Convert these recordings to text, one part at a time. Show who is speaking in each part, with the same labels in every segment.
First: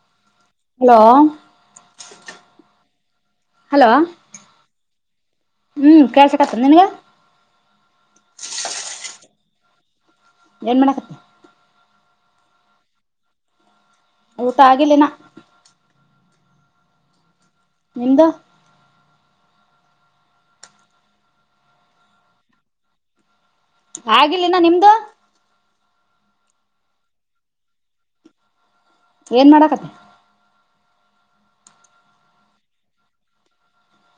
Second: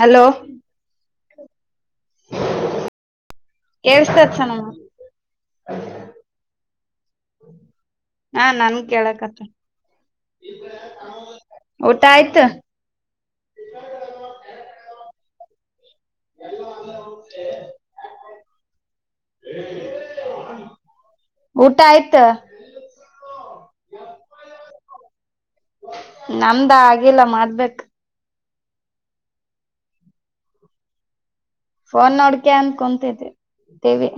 Speaker 1: Hello? [inaudible] [unintelligible]
Speaker 2: Hello? [unintelligible]
Speaker 1: ಕೆಳಸ್ತದ ಚನಂಗ. [unintelligible]
Speaker 2: ಹೂ ಕಳ್ಸಕ್ತರಿ ಏನ್ ಈಗ? [unintelligible]
Speaker 1: ಹಾ ನನ್ನ ಕೇಳಕ್ತತಿನ್. [unintelligible]
Speaker 2: ಏನ್ ಮಾಡಕತ್ತಿ. [unintelligible]
Speaker 1: ಊಟ ಆಯ್ತು? [unintelligible]
Speaker 2: ಊಟಾ ಆಗಿಲ್ಲಇನ್ನ. [unintelligible]
Speaker 1: ಎಲ್ಲೋ ಹಂಗ ಹೋಗತ್ತಿ. [unintelligible]
Speaker 2: ನಿಂದ. [unintelligible]
Speaker 1: ಊಟ ಆಯ್ತ? [unintelligible]
Speaker 2: ಆಗಿಲ್ಲ ಇನ್ನ ನಿಮ್ದು? [unintelligible]
Speaker 1: ನಮ್ದ ಆಗಿಲ್ಲ ಮಾಡಬೇಕ. [unintelligible]
Speaker 2: ಏನ್ ಮಾಡಕತ್ತಿ. [unintelligible]
Speaker 1: ಫೋನ್ ನೋಡೋಕೆಂತ ಕುಂತಿದ್ದೆ ಟಿವಿ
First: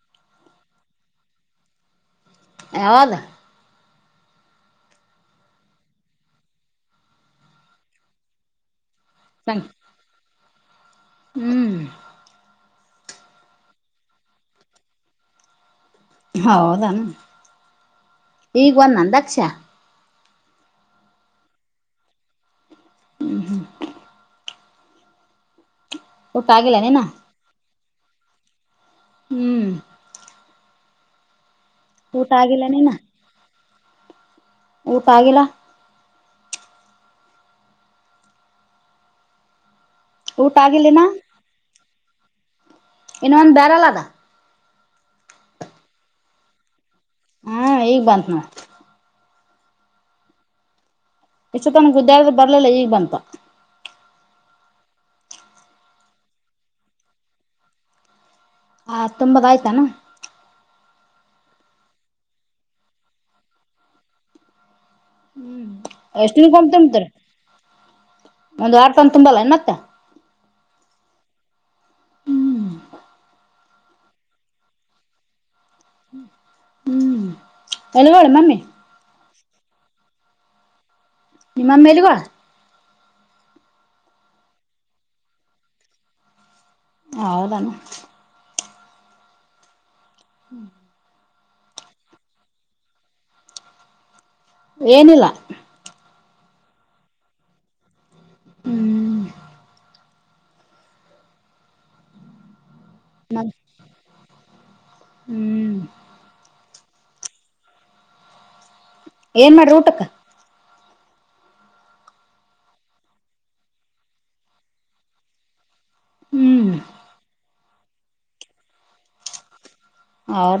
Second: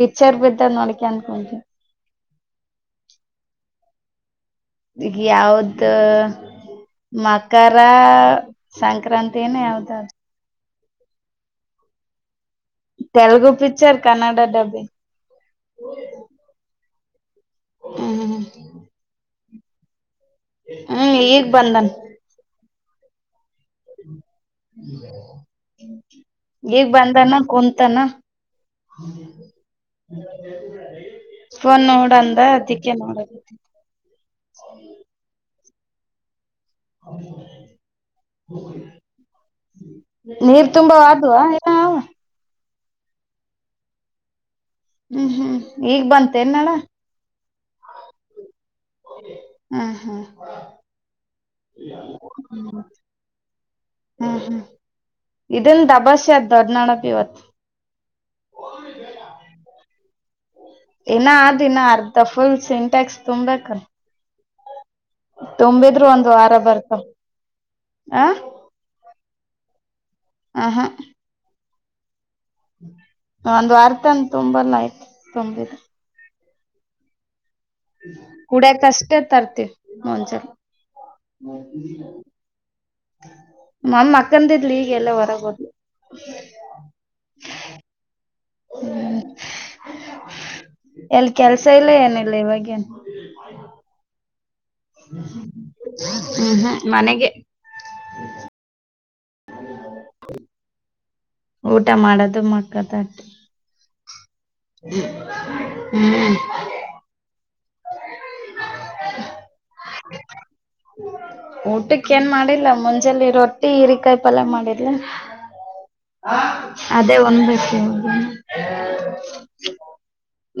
Speaker 1: ಪಿಕ್ಚರ್ ಬಿಟ್ಟರಾ ನೋಡ್ಂತ ಕುಂತಿನಿ. [unintelligible]
Speaker 2: ಯಾವುದ? [unintelligible]
Speaker 1: ಯಾವದ ಮಕರ ಸಂಕ್ರಾಂತಿ. [unintelligible] ತೇನ ಯಾವದ ಅದ. [unintelligible]
Speaker 2: ಹೂ. [unintelligible]
Speaker 1: ತೆಲುಗು ಪಿಕ್ಚರ್ ಕನ್ನಡ ಡಬ್ಬಿಂಗ. [unintelligible]
Speaker 2: ಹೌದ ಅನ್
Speaker 1: ಹ್ಮ್
Speaker 2: ಈಗ ಬಂದನನ ದಕ್ಷ. [unintelligible]
Speaker 1: ಹ ಈಗ್ ಬಂದನ್. [unintelligible]
Speaker 2: [unintelligible] ಊಟ ಆಗಿಲ್ಲ
Speaker 1: ಈಗ
Speaker 2: ನೀನ
Speaker 1: ಬಂದಾನ ಕುಂತಾನ. [unintelligible] [inaudible]
Speaker 2: ಹ್ಮ್
Speaker 1: [unintelligible] ಫೋನ್
Speaker 2: ಊಟ
Speaker 1: ನೋಡಂದ
Speaker 2: ಆಗಿಲ್ಲ ನೀನ
Speaker 1: ಅದಿಕ್ಕೆ ನೋಡದ. [unintelligible]
Speaker 2: ಊಟ ಆಗಿಲ್ಲ? [unintelligible] ಊಟ
Speaker 1: ನೀರ್ ತುಂಬುವ
Speaker 2: ಆಗಿಲ್ಲಿನ
Speaker 1: ಆದವಾ? [unintelligible]
Speaker 2: ಇನ್ನೊಂದ ಬ್ಯಾರಲ್ ಅದ. [unintelligible]
Speaker 1: ಹ್ಮ್ ಹ್ಮ್ ಈಗ್ ಬಂತೇನ್ ನಳ
Speaker 2: ಹ್ಮ ಈಗ ಬಂತು ನೋಡು.
Speaker 1: ಹ್ಮ್ ಹ್ಮ
Speaker 2: ಇಷ್ಟು ತನ ಗುದ್ಯಾಡ್ದೆ ಬರ್ಲಿಲ್ಲ ಈಗ್ ಬಂತ.
Speaker 1: ಹ್ಮಂ ಇದನ್ ದಬಾಷೆ ಅದ ದೊಡ್ನಾಡಕ್ ಇವತ್
Speaker 2: ಆ ತುಂಬದಾಯ್ತೆನು.
Speaker 1: ಇನ್ನ ಆರದಿನ ಅರ್ಧ ಫುಲ್ ಸಿಂಟ್ಯಾಕ್ಸ್ ತುಂಬೇಕು
Speaker 2: ಹ್ಮ್
Speaker 1: ತುಂಬಿದ್ರು ಒಂದೂ
Speaker 2: ಎಷ್ಟ
Speaker 1: ವಾರ
Speaker 2: ದಿನಕ್ಕೊಮ್ಮೆ
Speaker 1: ಬರ್ತಾವ ಆ
Speaker 2: ಒಂದು ವಾರತನ ತುಂಬಲ್ಲ ಏನ್ ಮತ್ತೆ
Speaker 1: ಹಾ ಹಾ
Speaker 2: ಹ್ಮ್
Speaker 1: ಒಂದು ವಾರತನ ತುಂಬಲ್ಲಿ ಆಯಿತು ತುಂಬಿದೆ.
Speaker 2: ಹ್ಮ್ ಎಲ್ಲಿಗೋಳಿ ಮಮ್ಮಿ
Speaker 1: ಕುಡಿಯಕ್ ಅಷ್ಟೇ ತರ್ತಿವಿ ಒಂದ್ಸಲ್
Speaker 2: ನಿಮ್ಮ ಅಮ್ಮ ಇಲ್ವಾ.
Speaker 1: ನಮ್ಮ ಅಮ್ಮ ಮಕ್ಕಂದಿದ್ಲೂ ಈಗ ಎಲ್ಲೊ ಹೊರಗ್ ಹೋದ್ಲು.
Speaker 2: ಹೌದಾನ [unintelligible]
Speaker 1: ಎಲ್ಲಿ ಕೆಲಸ ಇಲ್ಲ ಏನಿಲ್ಲ ಇವಾಗೇನು.
Speaker 2: ಏನಿಲ್ಲ
Speaker 1: ಹ್ಮ್ ಹ್ಮ್ ಮನೆಗೆ
Speaker 2: ಹ್ಮ್
Speaker 1: ಹ [unintelligible] ಊಟ ಮಾಡೋದು ಮಕ್ಕೋದ ಆತ್
Speaker 2: ಮತ್
Speaker 1: [unintelligible]
Speaker 2: ಹ್ಮ್
Speaker 1: ಹ್ಮ್ [unintelligible]
Speaker 2: ಏನ್ ಮಾಡ್ದ್ ಊಟಕ್ಕ
Speaker 1: ಹ್ಮ್ ಊಟಕ್ಕೆ ಏನ್ ಮಾಡಿಲ್ಲ ಮುಂಜಲಿ ರೊಟ್ಟಿ ಈರೇ ಕಾಯಿ ಪಲ್ಯ ಮಾಡಿರ್ಲ.
Speaker 2: ಹ್ಮ್
Speaker 1: ಅದೆ ಒಂದ್ [unintelligible]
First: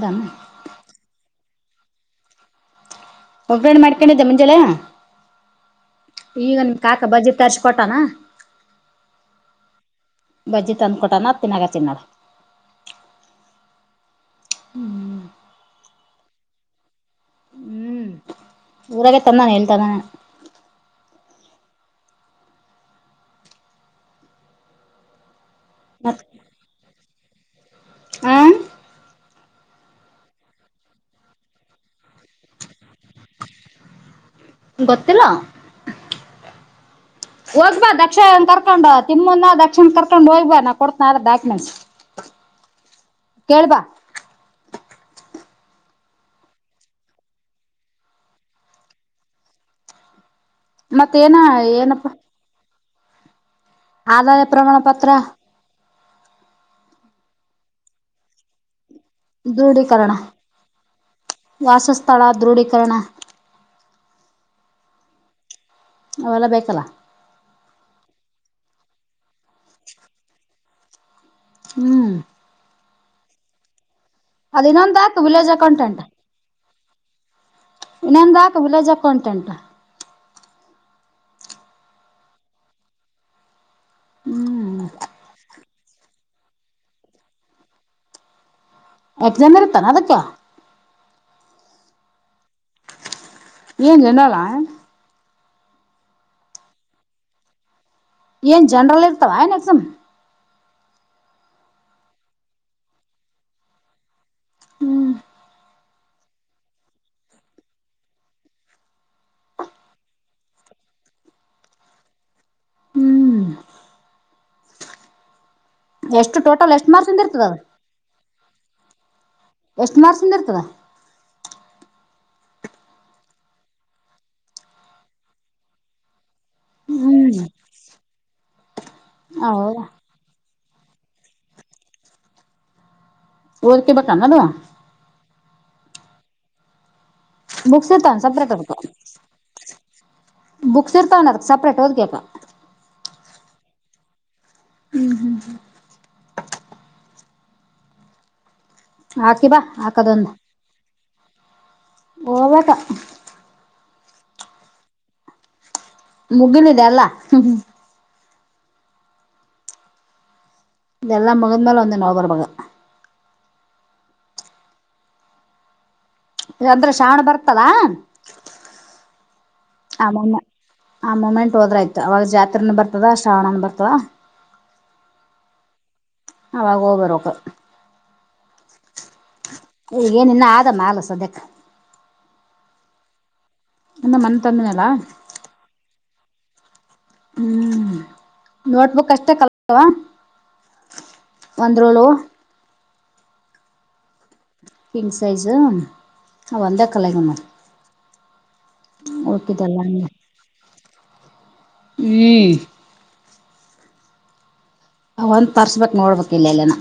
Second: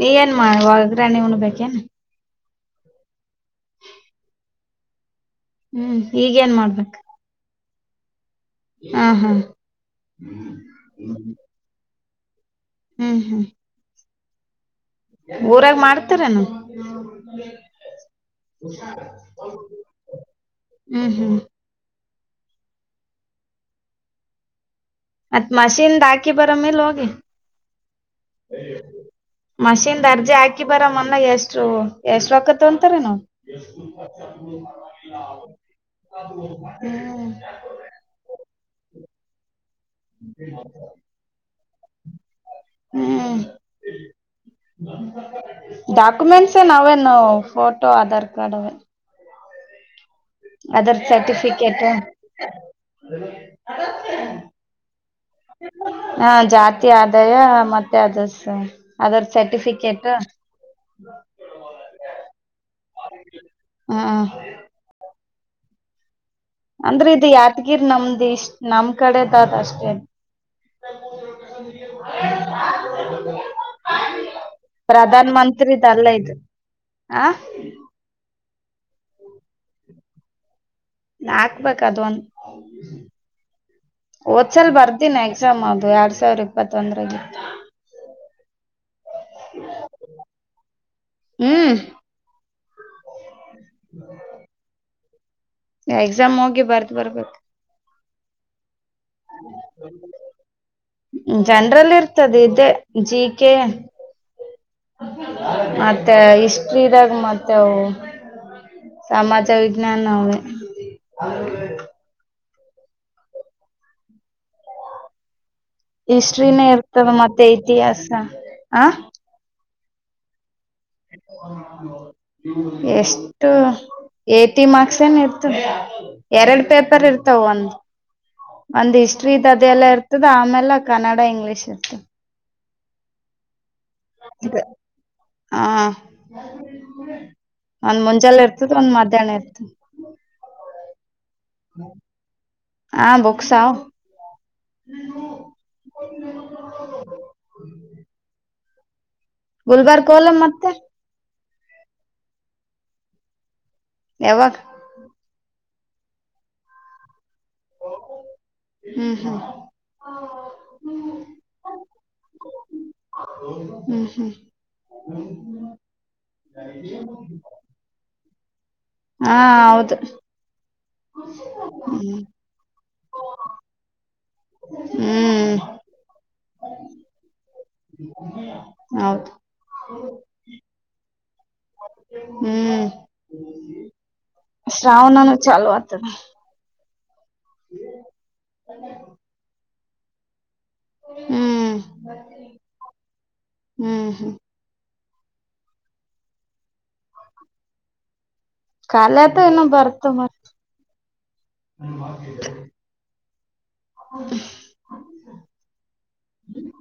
Speaker 1: ನೀನ್ ಏನ್ ಮಾಡಿ ಒಗ್ರನೆ ಉಣ್ ಬೇಕೇನ್.
Speaker 2: ಒಗ್ರಣೆ ಮಾಡ್ಕೊಂಡಿದ್ದೆ ಮುಂಜಳೆ.
Speaker 1: ಹ್ಮ್ ಈಗೇನ್
Speaker 2: ಈಗ ನಿಮ್
Speaker 1: ಮಾಡ್ಬೇಕ
Speaker 2: ಕಾಕ ಬಜ್ಜಿ ತರ್ಸ್ ಕೊಟ್ಟಾನ.
Speaker 1: ಹಾ ಹಾ
Speaker 2: ಬಜ್ಜಿ ತಂದ್ ಕೊಟಾನ ತಿನಾಗತ್ತಿನ್ ನೋಡ್
Speaker 1: ಹ್ಮ್ ಹ್ಮ್
Speaker 2: [unintelligible]
Speaker 1: ಊರಾಗ ಮಾಡ್ತಾರೆನು.
Speaker 2: ಹ್ಮ್ ಊರಾಗೆ ತಂದನ ಎಲ್ಲ್ ತಂದಾನ.
Speaker 1: ಹ್ಮ್ ಹ್ಮ್ ಮತ್ ಮಷೀನ್ದ ಹಾಕಿ ಬರೋ ಮೇಲೆ ಹೋಗಿ.
Speaker 2: ಹ್ಮ್
Speaker 1: ಮಷೀನ್ ಅರ್ಜಿ ಹಾಕಿ ಬರಾ ಮೊನ್ನೆ ಎಷ್ಟು. ಎಷ್ಟು ಆಕತ್ ಅಂತಾರೆನು. [inaudible]
Speaker 2: ಗೊತ್ತಿಲ್ಲ
Speaker 1: ಹ್ಮ್
Speaker 2: ಹೋಗ್ಬಾ ದಕ್ಷಯನ್ ಕರ್ಕೊಂಡ್ ತಿಮ್ಮನ ದಕ್ಷಯನ್ ಕರ್ಕೊಂಡು ಹೋಗ್ಬಾ ನಾ ಕೊಡತನ ಆಧಾರ್ ಡಾಕ್ಯುಮೆಂಟ್ಸ್ ಕೇಳ್ಬಾ
Speaker 1: ಡಾಕ್ಯುಮೆಂಟ್ಸೇನ ಅವೇನ್ ಫೋಟೋ ಆಧಾರ್ ಕಾರ್ಡ್ ಅವೇ ಅದರ್
Speaker 2: ಮತ್ತೇನ
Speaker 1: ಸರ್ಟಿಫಿಕೇಟ್
Speaker 2: ಏನಪ್ಪಾ ಆದಾಯ ಪ್ರಮಾಣ ಪತ್ರ
Speaker 1: ಹಾ ಜಾತಿ ಆದಾಯ ಮತ್ತೆ ಅಧಸ ಅದರ್ ಸರ್ಟಿಫಿಕೇಟ್
Speaker 2: ದೃಢೀಕರಣ ವಾಸಸ್ಥಳ ದೃಢೀಕರಣ
Speaker 1: ಹ್
Speaker 2: ಅವೆಲ್ಲ ಬೇಕ್
Speaker 1: ಅಂದ್ರ ಇದು ಯಾತಗಿರ್ ನಮ್ದ್ ಇಷ್ಟ್ ನಮ್ ಕಡೆದಾದ್ ಅಷ್ಟೇ
Speaker 2: ಹ್ಮ್
Speaker 1: [unintelligible]
Speaker 2: ಅದು ಇನ್ನೊಂದು ಹಾಕು
Speaker 1: ಪ್ರಧಾನ್
Speaker 2: ವಿಲೇಜ್
Speaker 1: ಮಂತ್ರಿದ್
Speaker 2: ಅಕೌಂಟೆಂಟ್
Speaker 1: ಅಲ್ಲ ಇದು ಹ್
Speaker 2: ಇನ್ನೂಂದ ಹಾಕ್ ವಿಲೇಜ್ ಅಕೌಂಟೆಂಟ್
Speaker 1: ಹಾಕ್ಬೇಕ ಅದು ಒಂದ್ ಓದ್ಸಲ್
Speaker 2: ಹ್ಮ್
Speaker 1: ಬರ್ದಿನಿ ಎಕ್ಸಾಮ್ ಅದು ಎರಡ್ ಸಾವಿರ ಇಪ್ಪತ್ತೊಂದ್ರಲ್ಲಿ
Speaker 2: ಎಕ್ಸಾಮ್ ಇರ್ತರನ್ ಅದಕ್ಕ್
Speaker 1: ಹ್ಮ್
Speaker 2: ಏನ್ ರಿನಲ್ಲಾ
Speaker 1: ಎಕ್ಸಾಮ್ ಹೋಗಿ ಬರ್ದ ಬರ್ಬೇಕ್
Speaker 2: ಏನ್ ಜನ್ರಲ್ ಇರ್ತಾವ ಏನ್ ಎಕ್ಸಮ್
Speaker 1: ಹ್ಮ್ ಜನ್ರಲ್ ಇರ್ತದ ಇದೇ ಜಿ ಕೆ
Speaker 2: ಹ್ಮ್
Speaker 1: ಮತ್ತೆ ಹಿಸ್ಟ್ರಿದಾಗ ಮತೇವ್ ಸಮಾಜ ವಿಜ್ಞಾನ ಅವೇ
Speaker 2: ಹ್ಮ್ ಎಷ್ಟು
Speaker 1: ಹಿಸ್ಟ್ರಿನೇ
Speaker 2: ಟೋಟಲ್ ಎಷ್ಟು
Speaker 1: ಇರ್ತದ
Speaker 2: ಮಾರ್ಕ್ಸಿಂದ
Speaker 1: ಮತ್ತೆ
Speaker 2: ಅದು
Speaker 1: ಇತಿಹಾಸ ಹ
Speaker 2: ಎಷ್ಟ ಮಾರ್ಸ್ಕಿಂದ ಇರ್ತದ್
Speaker 1: [inaudible] ಎಷ್ಟು ಎಟಿ ಮಾರ್ಕ್ಸ್ ಏನ್ ಇರ್ತದ ಎರಡ ಪೇಪರ್
Speaker 2: ಹ್ಮ್
Speaker 1: ಇರ್ತಾವ ಒಂದ್ ಒಂದ್ ಹಿಸ್ಟ್ರಿದ್ ಅದೆ
Speaker 2: ಹೌದಾ
Speaker 1: ಎಲ್ಲ ಇರ್ತದ ಆಮೇಲ ಕನ್ನಡ ಇಂಗ್ಲೀಷ್ ಇರ್ತದ
Speaker 2: ಒದ್ಕೆ ಬೇಕನ ಅದು
Speaker 1: ಹ್
Speaker 2: ಬುಕ್ಸ್
Speaker 1: ಒಂದ್
Speaker 2: ಇರ್ತಾವ
Speaker 1: ಮುಂಜಾಲೇ
Speaker 2: ಸಪ್ರೇಟ್
Speaker 1: ಇರ್ತದ
Speaker 2: ಅದಕ್ಕೆ
Speaker 1: ಒಂದ್ ಮಧ್ಯಾಹ್ನ ಇರ್ತದ
Speaker 2: ಬುಕ್ಸ್ ಇರ್ತಾವನ ಅದಕ್ ಸಪ್ರೇಟ್ ಓದ್ಕೇಕ್
Speaker 1: ಹಾ ಬುಕ್ಸ್ ಆವ್
Speaker 2: ಹ್ಮ್ ಹ್ಮ್ ಹ್ಮ್
Speaker 1: [inaudible]
Speaker 2: ಹಾಕಿ ಬಾ
Speaker 1: ಗುಲ್ಬರ್ಗ
Speaker 2: ಹಾಕದೊಂದ
Speaker 1: ಹೋಗಲ್ಲ ಮತ್ತೆ
Speaker 2: ಹೋಬೇಕ
Speaker 1: ಯವಗ
Speaker 2: ಮುಗಿಲಿದೇಲ್ಲ ಹ್ಮ್
Speaker 1: ಹ್ಮ್ ಹ್ಮ್
Speaker 2: ಇದೆಲ್ಲ ಮುಗದ ಮೇಲೆ ಒಂದ್ ದಿನ್ ಹೋಬರಬೇಕ್
Speaker 1: ಹ್ಮ್ ಹ್ಮ್ [inaudible]
Speaker 2: ಈಗ ಅಂದ್ರ ಶ್ರಾವಣ ಬರ್ತಲ್ಲ್
Speaker 1: ಹಾ ಹೌದ್
Speaker 2: ಆ ಮುಮೆ ಆ ಮೂಮೆಂಟ್ ಹೋದ್ರ ಆಯ್ತು, ಅವಾಗ ಜಾತ್ರೆನ ಬರ್ತದ ಶ್ರಾವಣನ ಬರ್ತದ.
Speaker 1: ಹ್ಮ್
Speaker 2: ಅವಾಗೋಗ್ಬರ್ಬೇಕು.
Speaker 1: ಹೌದು.
Speaker 2: ಏನ ಇನ್ನ ಆದ ಮಾಲ ಸದ್ಯಕ್ಕೆ.
Speaker 1: ಹ್ಮ್,
Speaker 2: ಇನ್ನು ಮನೆ ತಂದಿನಲ್ಲ
Speaker 1: ಶ್ರಾವಣನು ಚಾಲೋ ಆತದೆ.
Speaker 2: ಹ್ಮ್ ನೋಟ್ಬುಕ್ ಅಷ್ಟೇ ಕಲ್ತವಾ.
Speaker 1: ಹ್ಮ್
Speaker 2: ಬಂದರೋಲೋ.
Speaker 1: ಹ್ಮ್ ಹ್ಮ
Speaker 2: ಕಿಂಗ್ ಸೈಜು, ಒಂದೆ ಕಲೆಗ ಮಾಮ್.
Speaker 1: ಕಾಲತ ಇನ್ನು
Speaker 2: ಉಳ್ಕಿದ್ದೆಲ್ಲ ಹಂಗೆ
Speaker 1: ಬರ್ತದೆ, ಮ ಹೌದು.
Speaker 2: ಒಂದ್ ಪರ್ಸ್ ಬಕ್ ನೋಡ್ಬೇಕು ಇಲ್ಲೆಲ್ಲಾನ.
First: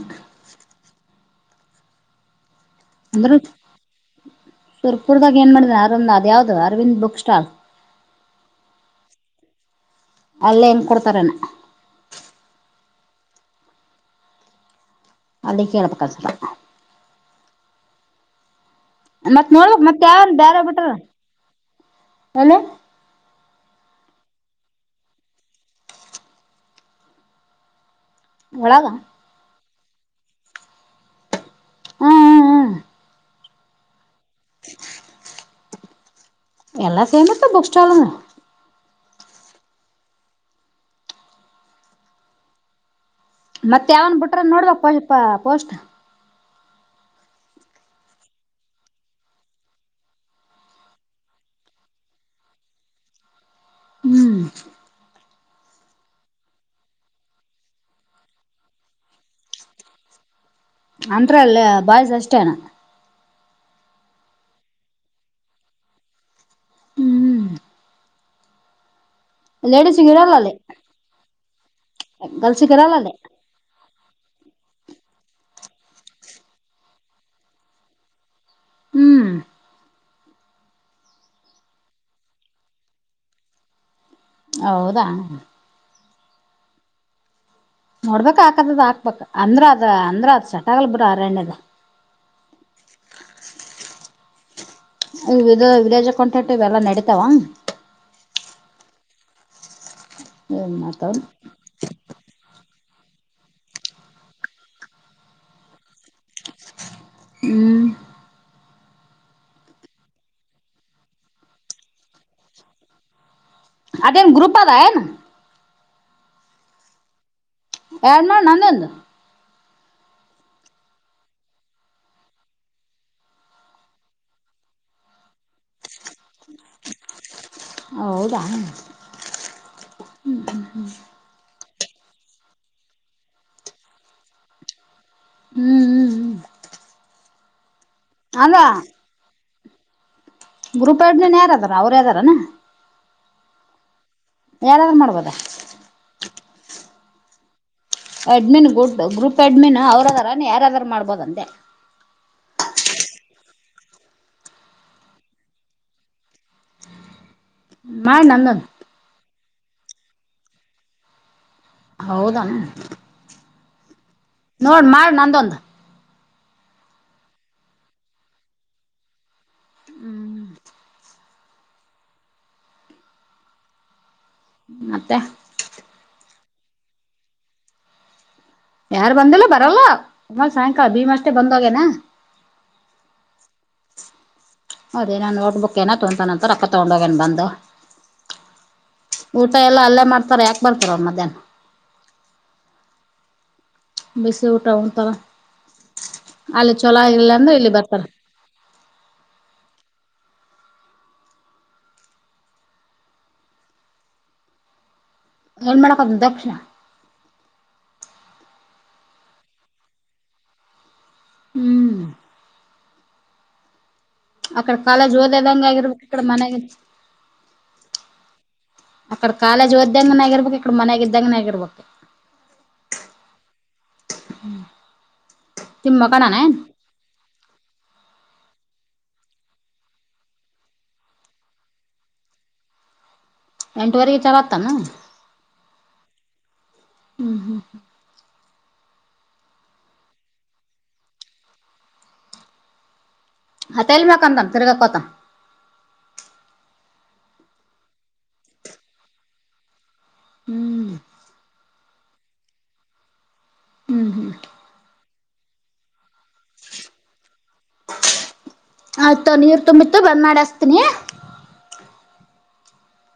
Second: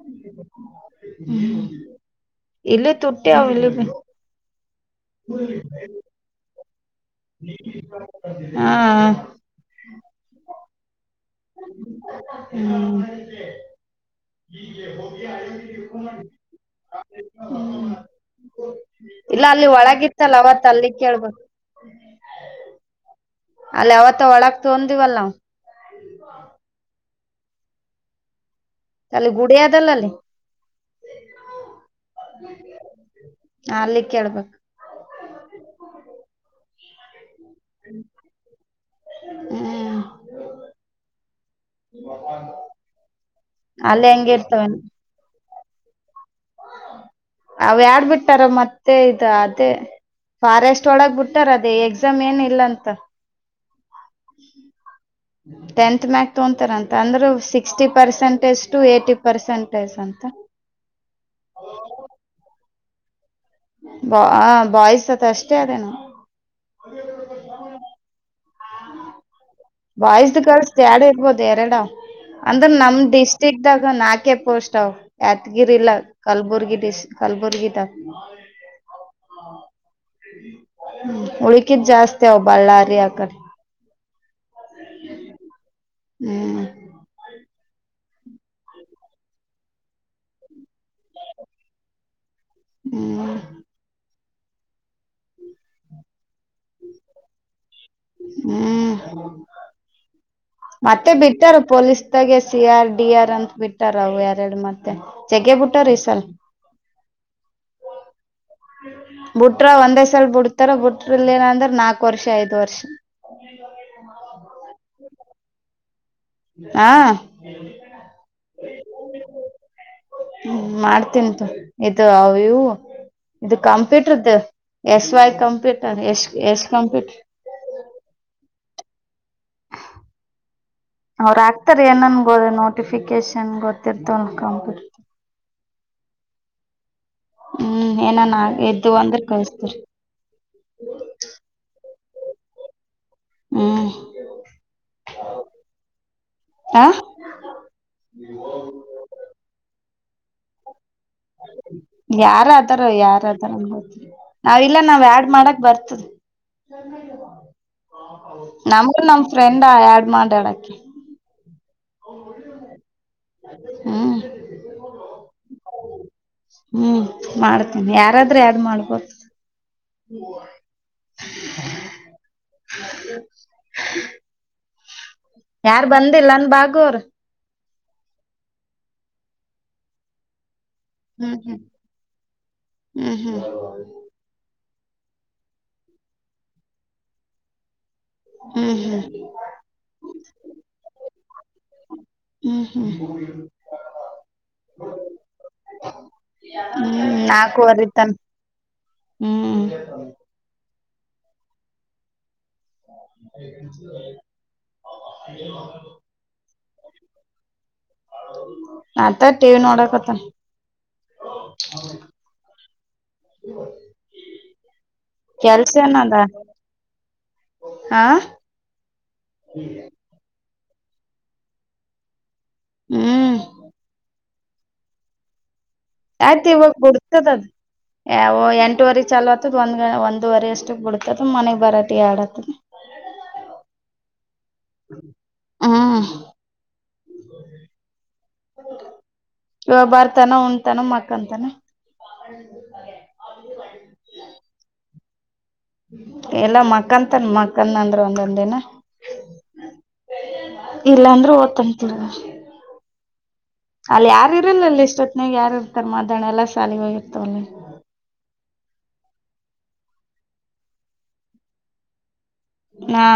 Speaker 1: ಹ್ಮ ಇಲ್ಲಿ ತುಟ್ಟೆ
Speaker 2: ಅಂದ್ರೆ
Speaker 1: ಅವ ಇಲ್ಲಿ
Speaker 2: ಸುರ್ಪುರ್ದಾಗ ಏನ್ ಮಾಡಿದೆ, ಅರಂದ್ ಅದ ಯಾವ್ದು ಅರವಿಂದ್ ಬುಕ್ ಸ್ಟಾಲ್
Speaker 1: ಹಾ
Speaker 2: ಅಲ್ಲೇ ಹೆಂಗ್ ಕೊಡ್ತಾರನ?
Speaker 1: ಹ್ಮ್ [unintelligible]
Speaker 2: ಅಲ್ಲಿ ಕೇಳ್ಬೇಕು ಅನ್ಸಲ್ಲ
Speaker 1: ಇಲ್ಲ
Speaker 2: ಮತ್
Speaker 1: ಅಲ್ಲಿ
Speaker 2: ನೋಡ್ಬಕ್ ಮತ್ ಯಾವನ್
Speaker 1: ಒಳಗಿತ್ತಲ್ಲ ಅವತ್ ಅಲ್ಲಿ ಕೇಳ್ಬೋಕು.
Speaker 2: ಏನ
Speaker 1: ಅಲ್ಲಿ ಅವತ್ತ ಒಳಗ್ ತೊಂದಿವಲ್ಲ ನಾವು.
Speaker 2: ಒಳಗ
Speaker 1: ಅಲ್ಲಿ ಗುಡಿಯದಲ್ಲ ಅಲ್ಲಿ.
Speaker 2: ಹ್ಮ್ ಹ್ಮ್ ಹ್ಮ್
Speaker 1: ಅಲ್ಲಿ ಕೇಳ್ಬೇಕು.
Speaker 2: [unintelligible] ಎಲ್ಲ ಸೇಮಿರ್ತ ಬುಕ್ ಸ್ಟಾಲನ್ನ.
Speaker 1: ಹಂ
Speaker 2: ಮತ್ತೆ ಯಾವನ್ ಬಿಟ್ರ ನೋಡಪ್ಪ ಪೋಸ್ಟ್?
Speaker 1: ಅವ್ಯಾರ್ಡ್ ಬಿಟ್ಟಾರ ಮತ್ತೆ ಅದೇ ಇದೆ. ಫಾರೆಸ್ಟ್ ಒಳಗ ಬಿಟ್ಟಾರ ಅದೇನ್ ಎಕ್ಸಾಮ್ ಏನ್ ಇಲ್ಲ ಅಂತಲ.
Speaker 2: ಹ್ಮ್
Speaker 1: ಟೆಂತ್ ಮ್ಯಾಕ್ ತೊಂತಾರ ಅಂತ ಅಂದ್ರೆ ಸಿಕ್ಸ್ಟಿ ಪರ್ಸೆಂಟೇಜ್ ಎಷ್ಟು ಏಟಿ ಪರ್ಸೆಂಟೇಜ್ ಅಂತೆ.
Speaker 2: ಅಂತ್ರ ಅಲ್ಲಿ ಬಾಯ್ಸ್ ಅಷ್ಟೇನ.
Speaker 1: ಬ ಬಾಯ್ಸ್ ಅತ್ತ ಅಷ್ಟೇ ಅದೇನು.
Speaker 2: ಹ್ಮ್ ಲೇಡೀಸ್ಗ
Speaker 1: ಬಾಯ್ಸ್
Speaker 2: ಇರಲ್ಲ
Speaker 1: ದು
Speaker 2: ಅಲ್ಲಿ
Speaker 1: ಗರ್ಲ್ಸ್ ದು ಎರಡು ಇರ್ಬೋದು, ಎರಡ ಅಂದ್ರೆ
Speaker 2: ಗರ್ಲ್ಸಿಗ್ ಇರಲ್ಲ ಅಲ್ಲಿ
Speaker 1: ನಮ್ದು ಟೀದ್ದಾಗ ನಾಕೆ ಪೋಸ್ವ್ ಅವ. ಯಾದ್ಗಿರಿಲ್ಲ ಕಲ್ಬುರ್ಗಿ ಡಿಸ್ ಕಲ್ಬುರ್ಗಿ ತಾಲು
Speaker 2: ಹ್ಮ್
Speaker 1: ಉಳುಕಿದ್ ಜಾಸ್ತಿ ಹವ ಬಳ್ಳಾರಿ ಆಕಡೆ.
Speaker 2: ಹೌದಾ
Speaker 1: ಹ್ಮ್
Speaker 2: ನೋಡ್ಬೇಕ ಆಕದಿದ್ರೆ ಹಾಕ್ಬಬೇಕ, ಅಂದ್ರ ಅದ ಅಂದ್ರ ಅದ ಸೆಟ್ ಅಗಲ್ ಬಿಡ್ ಅರಣ್ಯದ.
Speaker 1: ಹ್ಮ್
Speaker 2: ಇ ವಿಲೇಜ್ ಅಕೌಂಟೆಟ್ ಇವೆಲ್ಲಾ ನಡಿತಾವ?
Speaker 1: ಹ್ಮ್,
Speaker 2: ಏನ್
Speaker 1: ಮತ್ತೆ
Speaker 2: ಮಾಡ್ತಾವ
Speaker 1: ಬಿಟ್ಟಾರ ಪೊಲೀಸ್ ತ್ತಾಗ ಸಿ ಆರ್ ಡಿ ಆರ್ ಅಂತ ಬಿಟ್ಟಾರವ ಎರಡ ಮತ್ತೆ ಚಗ ಬಿಟ್ಟಾರ ಈ ಸಲ
Speaker 2: ಹ್ಮ
Speaker 1: ಬುಟ್ರ ಒಂದೇ ಸಲ್ ಬಿಡ್ತಾರ ಬುಟ್ರಲ್ಲಿ ಏನಂದ್ರ ನಾಕ್ ವರ್ಷ ಐದ್ ವರ್ಷ
Speaker 2: ಅದೇನ ಗ್ರುಪದ ಏನ
Speaker 1: ಹಾ
Speaker 2: ಆನ್ ಮಾಡ ನಂದೊಂದ
Speaker 1: ಹ್ಮ ಮಾಡ್ತನ ಇದು ಅವ ಇವ ಇದು ಕಂಪ್ಯೂಟರ್ದ S Y computer S S computer
Speaker 2: ಹೌದಾ ಹ್ಮ ಹ್ಮ
Speaker 1: ಅವ್ರ ಆಗ್ತಾರ ಏನ್ ಗೋದ ನೋಟಿಫಿಕೇಶನ್ ಗೊತ್ತಿರ್ತವ ಕಂಪ್
Speaker 2: ಹ್ಮ ಹ್ಮ ಹ್ಮ
Speaker 1: ಹ್ಮ ಏನ್ ನ ಎದ್ದು ಅಂದ್ರ ಕಳ್ಸ್ತರ
Speaker 2: ಗ್ರೂಪ್ ಅಡ್ಮಿನ್ ಯಾರದಾರ ಅವ್ರ ಅದ್ದರೇನ
Speaker 1: ಹ್ಮ್
Speaker 2: ಯಾರ ಮಾಡ್ಬೋದಾ
Speaker 1: ಆ
Speaker 2: ಅಡ್ಮಿನ್ ಗುಡ್ ಗ್ರೂಪ್ ಅಡ್ಮಿನ್ ಅವ್ರದಾರ ಯಾರದಾರ ಮಾಡಬೋದ ಅಂದೆ
Speaker 1: ಯಾರ ಅದಾರ ಯಾರದಾರ ಅ ನಾವ ಇಲ್ಲ ನಾವ್ ಆಡ್ ಮಾಡಕ್ ಬರ್ತದ.
Speaker 2: ಮಾಡಿ ನಂದೊಂದು
Speaker 1: ನಮಗ ನಮ್ ಫ್ರೆಂಡ್ ಆಡ್ ಮಾಡ್ಯಾಡಕ್ಕ
Speaker 2: ಹೌದಣ
Speaker 1: ಹ್ಮ
Speaker 2: ನೋಡ್ ಮಾಡ ನಂದೊಂದ
Speaker 1: ಹ್ಮ ಮಾಡ್ತನ ಯಾರಾದ್ರೂ ಆಡ್ ಮಾಡ್ಬೋದ.
Speaker 2: ಹ್ಮ
Speaker 1: [inaudible]
Speaker 2: ಮತ್ತೆ
Speaker 1: ಯಾರ್ ಬಂದಿಲ್ಲ ಅನ್ ಬಾಗು ಅರ
Speaker 2: ಯಾರ ಬಂದಿಲ್ಲ ಬರಲ್ಲ ಸುಮ ಸಾಯಂಕಾಲ ಭೀಮ ಅಷ್ಟೆ ಬಂದಗೇನಾ
Speaker 1: ಹ್ಮ ಹ್ಮ
Speaker 2: ಅದೇ ನೋಟ್ ಬುಕ್ ಏನ ತೊಂತಾನ ಅಂತ ರೊಕ್ಕ ತಗೊಂಡೋಗಣ ಬಂದು.
Speaker 1: ಹ್ಮ್ ಹ್ಮ್ ಹ್ಮ್
Speaker 2: ಊಟ ಎಲ್ಲ ಅಲ್ಲೇ ಮಾಡ್ತಾರ ಯಾಕ ಬರ್ತಾರ ಮಧ್ಯಾಹ್ನ.
Speaker 1: ಹ್ಮ ಹ್ಮ
Speaker 2: ಬಿಸಿ ಊಟ ಉಂತಾವ ಅಲ್ಲಿ ಚಲೋ ಆಗಿಲ್ಲ ಅಂದ್ರೆ ಇಲ್ಲಿ ಬರ್ತಾರ.
Speaker 1: ಹ್ಮ [inaudible]
Speaker 2: ಏನ್ ಮಾಡಕದ ದಕ್ಷ
Speaker 1: ನತ್ತ ಟಿ ವಿ ನೋಡಕತ್ತ
Speaker 2: ಹ್ಮ
Speaker 1: [inaudible]
Speaker 2: ಅಕಡೆ ಕಾಲೇಜ್ ಓದದಂಗೆ
Speaker 1: ಕೆಲ್ಸ
Speaker 2: ಆಗಿರ್ಬೇಕ
Speaker 1: ಏನದ
Speaker 2: ಈಕಡೆ ಮನೆಗೆ
Speaker 1: ಹಾ
Speaker 2: ಅಕಡ ಕಾಲೇಜ್ ಓದ್ದಂಗನ ಆಗಿರ್ಬೇಕ ಇಕಡ ಮನೆಗ ಇದ್ದಂಗನ ಆಗಿರ್ಬೇಕ.
Speaker 1: ಹ್ಮ
Speaker 2: ಹ್ಮ
Speaker 1: ಯಾತ ಇವಾಗ ಬಿಡ್ತದ ಅದ ಯ ವ ಎಂಟುವರಿ ಚಲೋತ್ತದ ಒಂದ ಒಂದುವರೆ ಅಷ್ಟು ಬಿಡತದ ಮನೆಗ ಬರಟ ಯಾಡತದ.
Speaker 2: ಎಂಟವರೆಗೆ ಚಲತ್ತಮೋ
Speaker 1: ಹ್ಮ್
Speaker 2: ಹ್ಮ್
Speaker 1: ಇವಾಗ ಬರ್ತಾನ ಉಣ್ತಾನ ಮಕ್ಕಂತಾನ. [unintelligible]
Speaker 2: ಅದೆಲ್ಲ ಮಕ್ಕತನ ತಿರ್ಗಾಕ್ಕೋತಾ.
Speaker 1: ಎಲ್ಲಾ ಮಕ್ಕಂತನ್ ಮಕ್ಕನ್ ಅಂದ್ರೆ ಒಂದೊಂದು ದಿನ.
Speaker 2: ಹ್ಮ್
Speaker 1: ಇಲ್ಲಾಂದ್ರೆ ಓದ್ತಂತಿಲ್ವ. ಅಲ್ಲಿ
Speaker 2: ಹ್ಮ್ ಹ್ಮ್
Speaker 1: ಯಾರು ಇರಲ್ಲ ಅಲ್ಲಿ ಇಷ್ಟೊತ್ತನಿಗೆ ಯಾರು ಇರ್ತಾರೆ ಮಾತಣ ಎಲ್ಲಾ ಸಾಲಿಗೆ ಹೋಗಿರ್ತವ ಅಲ್ಲಿ.
Speaker 2: ಆಯ್ತು ನೀರು ತುಂಬಿತ್ತು ಬಂದ್ ಮಾಡಸ್ತೀನಿ.
Speaker 1: ಹಾ